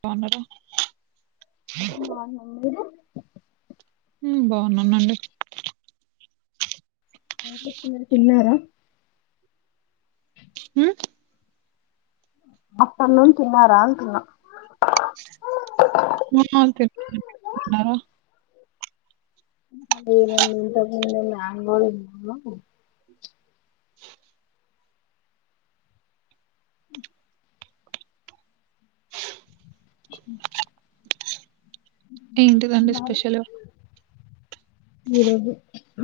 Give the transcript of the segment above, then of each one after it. బావున్నార అవునవును మీరు ఓ ఉమ్ బాగున్నానండి ఏం చేస్తున్నారు తిన్నారా ఉమ్ పప్పన్నం తిన్నారా అంటున్న ఆ తిన్నానండీ మీరు తిన్నారా ఇంకా లేదండి ఇంతకు ముందే మ్యాంగో తిన్నా ఏంటిదండి స్పెషల్ ఈరోజు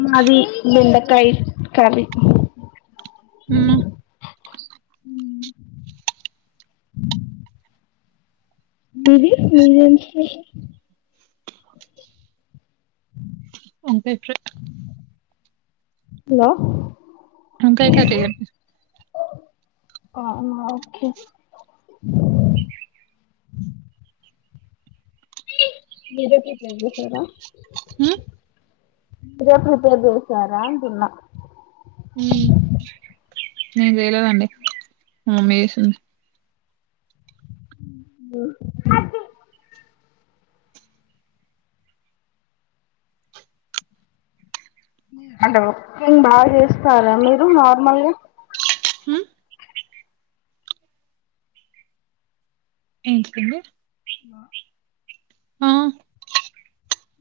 మాది బెండకాయ కర్రి ఉమ్మ ఉమ్ మీది మీదేం స్పెషల్ వంకాయ్ ఫ్రై హలో వంకాయ్ కర్రి అండి అవునా ఓకే మీరే ప్రిపేర్ చేశారా హ్మ్ మీరే ప్రిపేర్ చేశారా అంటున్న ఉమ్ నేన్ చెయ్ కదండి మమ్మి చేసింది ఉంహు అది అంటే వకింగ్ బా చేస్తారా మీరు నార్మల్గా హ్మ్ ఏంటిదండి న ఆ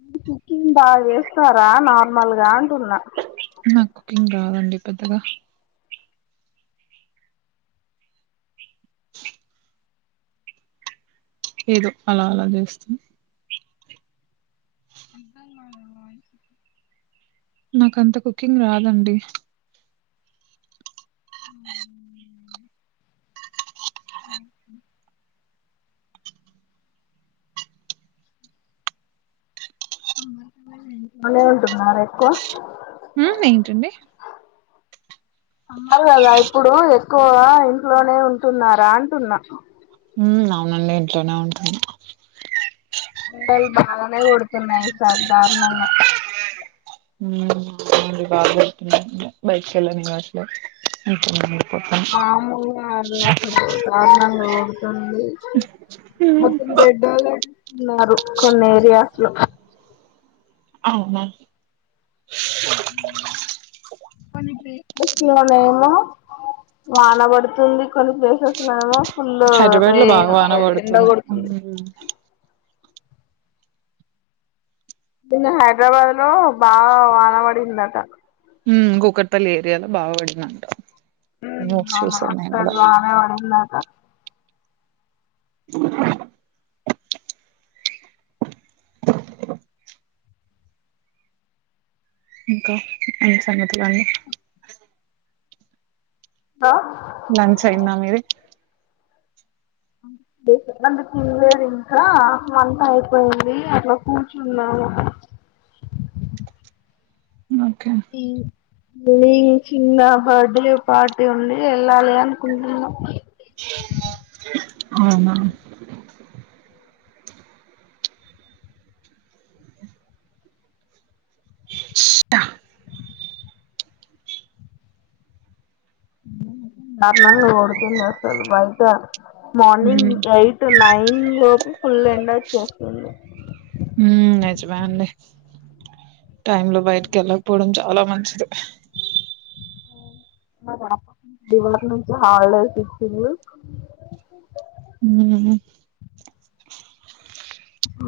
మీరు కుకింగ్ బాగా చేస్తారా నార్మల్గా అంటున్నా నాక్ కుకింగ్ రాదండి పెద్దగా ఏదో అలా అలా చేస్తా అద్దం కాలే వాయిస్ నాకంత కుకింగ్ రాదండి అవునా ఒకే ఇంట్లోనే ఉంటున్నారా ఎక్కువ ఉమ్ ఏంటండి సమ్మర్ కదా ఇప్పుడు ఎక్కువగా ఇంట్లోనే ఉంటున్నారా అంటున్నా ఉమ్ అవునండి ఇంట్లోనే ఉంటున్న బాగానే ఎండలు కొడుతున్నాయి ఈసార్ దారుణంగా ఉమ్ బైక్లా [inaudible] మామూలు గాదు అస్సలు దారుణంగా అతని మొత్తం రెడ్ అలర్ట్ ఉన్నారు కొన్ని ఏరియాస్ లో అవున కొని పె పేసియా [unintelligible] ఏమో వానబడుతుంది కొన్ని ప్లేసెస్నలమో ఫులు హైదరాబాద్ లో బాగా రేను వాన ఎ ఎండ పడుతుంది. కొడుతుంది హ్మ్ నిన్న హాట్ [unintelligible] హైదరాబాద్ లో బాగా వాన పడ్ నిన్న అట హ్మ్మ్ కూకట్ పల్లి ఏరియాలో బాగాపడిందంట ఉమ్ అమ్మ స్తాన్ [unintelligible] వాన పడిందాంట [inaudible] [inaudible] ఇంకా ఎమ్ సంగతలు అండి హ లాంచ్ అయిందా మీది అన్నం ది త్ తినలేదు ఇంకా వంట అయిపోయింది అట్లా కూర్చున్నాము ఓకే ఈ మీ చిన్న బర్డె పార్టీ ఉండి వెళ్ళాలి అనుకుంటున్నాం అవునా దారుణంగా కొడుతుంది అసలు బయట మార్నింగ్ హ్మ్ ఎయిట్ నైన్ లోపు ఫుల్ ఎండొచ్చేస్తుంది చేస్తుంది ఉమ్ నిజమే అండి టైమ్ లో బయటకి ఎళ్ళక్ పోవడం చ అలా మంచ్ ద్ మా పాప ఇవ్వాల్టి నుంచి హాలిడేస్ ఇచ్చిరు హ్మ్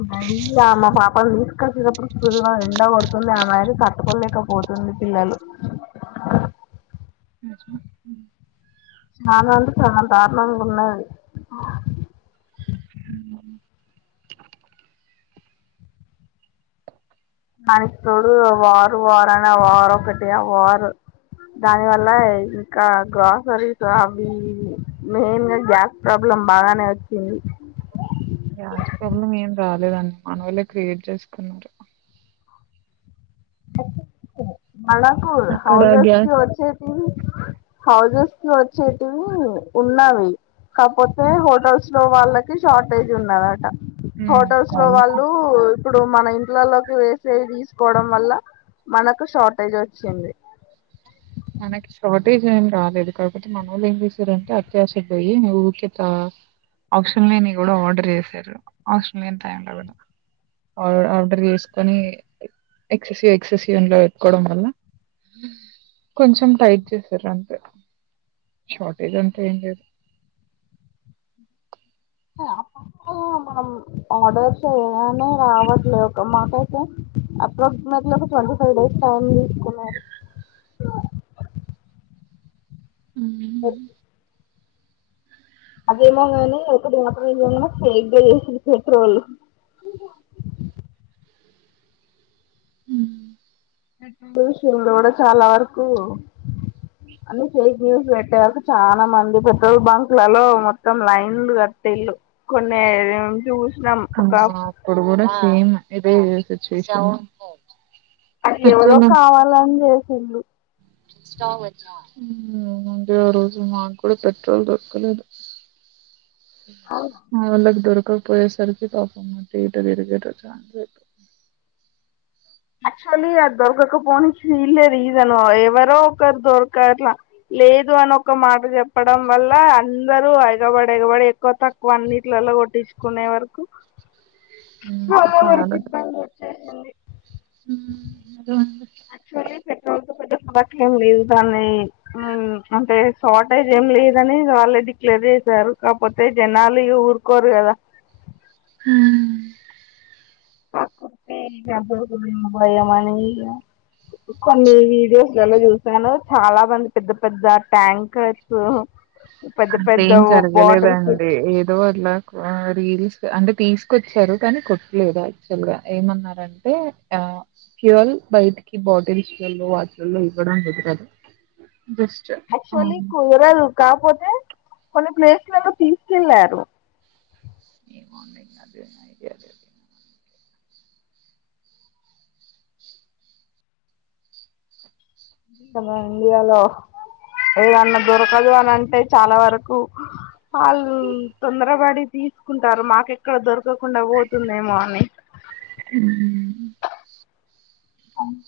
మళ్ళీ అమ్మే మా పాపను తీసుకోనప్పుడు తృజగా ఎండా కొడుతుంది ఆ మాది కట్టుకోలేకపోతుంది పిల్లలు చాలా చాల్ దారుణంగా ఉన్న అండి దానిక్ తోడు వారు వార్ అనే వారు ఒకటి ఆ వారు దాని వల్ల ఇంకా గ్రాసరీస్ అవి ఇవి మెయిన్ గా గ్యాస్ ప్రాబ్లం బానే వచ్చింది మానోలే క్రియేట్ చేసుకున్నారు ఓ [unintelligible] మనాకు అక్కడ హౌజెస్ క్ గ్యాస్ వొచిటివ్ [unintelligible] హౌజెస్ వచ్చేటివి ఉన్నావి కాకపోతే హోటల్స్ లో వాళ్ళకి షార్టేజ్ ఉన్నదట హ్మ్ హోటల్స్ లో వాళ్ళకు వాళ్ళు ఇప్పుడు మన ఇ ఇళ్లలోకి వేసేవి తీసుకోవడం వల్ల మనకు షార్టేజు వచ్చింది మనకి షార్టేజ్ ఏ రాలేదు కాబటి మనోళ్ళు ఏం చేశారంటే అత్యాస పోయి ఊకేత ఆప్షన్ లేని కూడా ఆర్డర్ చేసారు ఆషన్ లేని టైంలో ఆర్ ఆర్డర్ చేసుకని ఎక్ ససి ఎక్ ససి యన్ పెట్టుకోవడం వల్ల కొంచెం టైట్ చేసారు అంతే షార్టేజ్ అంటే ఏం లేదు ఆ [unintelligible] మనం ఆర్డర్స్ చేయగానే రావట్లేదు ఒక మాకైతే అప్రాక్సిమేట్లీ ఒక ట్వంటీ ఫైవ్ డేస్ టైం తీసుకున్నారు ఉహ్మ్మ్ అదేమో కానీ ఒకటి మాటన్నాడ [unintelligible] ఫేక్ చేసిర్రు పెట్రోలు హ్మ్ న్యూస్ చూడడమ్ వాళ్ళ చాలా వరకు అని ఫేక్ న్యూస్ పెట్టే వరక్ [unintelligible] చాలా మంది పెట్రోల్ బంక్ లలో మొత్తం లైన్లు కట్టీలు కొన్ని చుస్ అ అప్పుడుగుడా సేమ్ ఏదో ఈ సిచువేషన్ అది ఎవరో కావాలన్ చెస్ తుండ్లు ఉమ్ ముందే ఆ రోజు మాకు కూడా పెట్రోల్ దొరకలేదు ఆ వందక్ దొరక్ అ పోయే సరికి పాపం [unintelligible] వెరుగ పచ్చ యాక్చువల్లీ అది దొరకకపోని ఫీల్లే రీజన్ ఎవరో ఒకరు దొరకట్ల లేదు అని ఒక మాట చెప్పడం వల్ల అందరుూ ఎగబడి ఎగబడి ఎక్కువ తక్కువ అన్నిట్లో కొట్టించుకునే వరకు సోమవారికి ఇబ్బంది వచ్చేసింది ఉ ఉమా యాక్చువల్లీ పెట్రోల్ తో పద్ద అవట్లు ఏం లేదు బాగున్నాయి ఉమ్ అంటే షార్టేజ్ ఏం లేదని వాళ్ళే డిక్లేర్ చేసారు కాకపోతే జనాలు ఊరుకోరు కదా హ్మ్ దొరుకుతాయి [inaudible] భయంమని ఇగా కొన్ని వీడియోస్లలో చూస్తాను చాలా మంది పెద్ద పెద్ద ట్యాంకర్స్ పెద్ద అట్ల పెద్ద ఏం బాటిల్స్ జరగలేదండి ఏదో అలా రీల్స్ అంటే తీసుకొచ్చారు కానీ కొట్టలేదు యాక్చువల్ గా ఏమన్నారంటే ఆ ఫ్యూయల్ బయటికి బాటిల్స్లో వాటిలలో ఇవ్వడం కుదరదు జస్ట్ యాక్టువల్లి ఆహ్, కూరల్ కాపోతే కొన్ని ప్లేస్లలో తీసుకెళ్ళారు ఏమో అండీ ఇంగా అదే నైట్ అదే తినాలి అందుకే ఇంకా మన ఇండియాలో ఏదన్నా దొరకదు అని అంటే చాలా వరకు హల్ తొందరపడి తీసుకుంటారు మాకెక్కడ దొర్ తీసుకోకుండా పోతుంది ఏమో అని హ్మ్. అవున్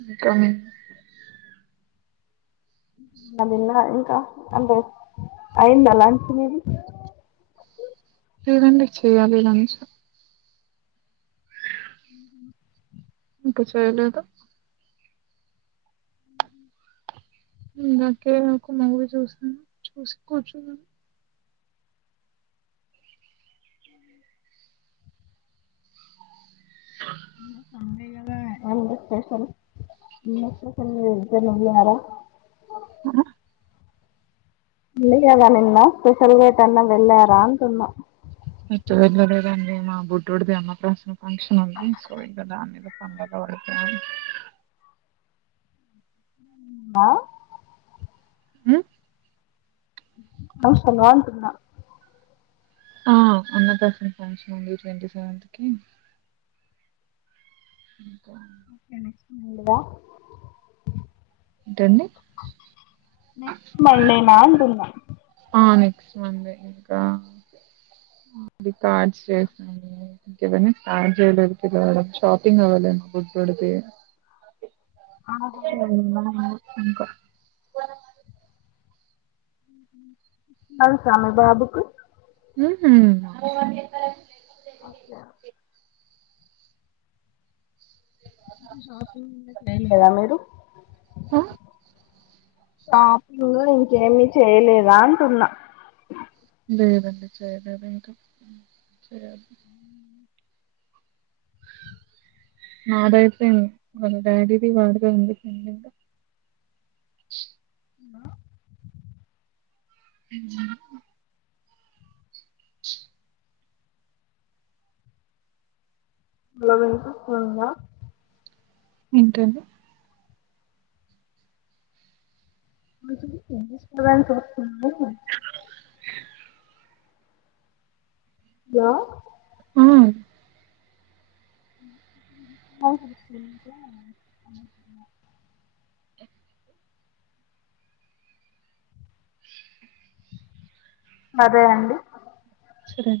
ఉమ్ కమిన్ అది తిన్న ఇంకా అంటే అయింద లంచ్ మీది లేదండి చేయ్యాలి లంచ్ ఊ హుం ఇంకా చేయలేదా ఇందాకే ఒక మూవీ చూస్తాను చూసి కూర్చున్నాను ఉమ్ సండే కదా ఏంటి స్పెషల్ ఆ ఆ మిలియర్ గా నిన్న స్పెషల్ గా ఎటైనా వెళ్లారా అంటున్నా ఎట్టు వెళ్ళలేదండి మా బుడ్డుడిది అన్నప్రాసన్న ఫంక్షన్ ఉంది సో ఇంకా దాని మీద పంలలో పడతాన్న ఇంగా ఉమ్ అవసరమా అంటున్న ఆ అన్నప్రాసన ఫంక్షన్ వుంది ట్వంటీ సెవెన్త్ కి ఇంకా ఇంకా నెక్స్ట్ వీడిదా ఏంటండి నెక్స్ట్ మండేనా అంటున్న ఆ నెక్స్ట్ మండే ఇంకా అది కార్డ్స్ చేసా [inaudible] ఇంకవన్నీ స్టార్ట్ చేయలేదు పిల్లలకు షాపింగ్ అవ్వలే మా బుడ్డోడ్ది [unintelligible] ఇంకా మరి సన్నీ బాబుకు ఉ హ్మ్ స [inaudible] ఏం లేదా మీరు అ షాపింగు ఇంకేమి చేయలేదా అంటున్నా లేదండి చేయలేదు ఇంకా ఉ చేయాలి నాదైపోయింది. వాళ్ళ డాడీది వాడిదే ఉంది పెండింగా అ ఎంజాయ్ హ [unintelligible] లెవెన్ కి పోయిందా ఏంటండి [inaudible] కొనుక్కున్నరు [unintelligible] హలో ఆ అవును అదే అండి సరే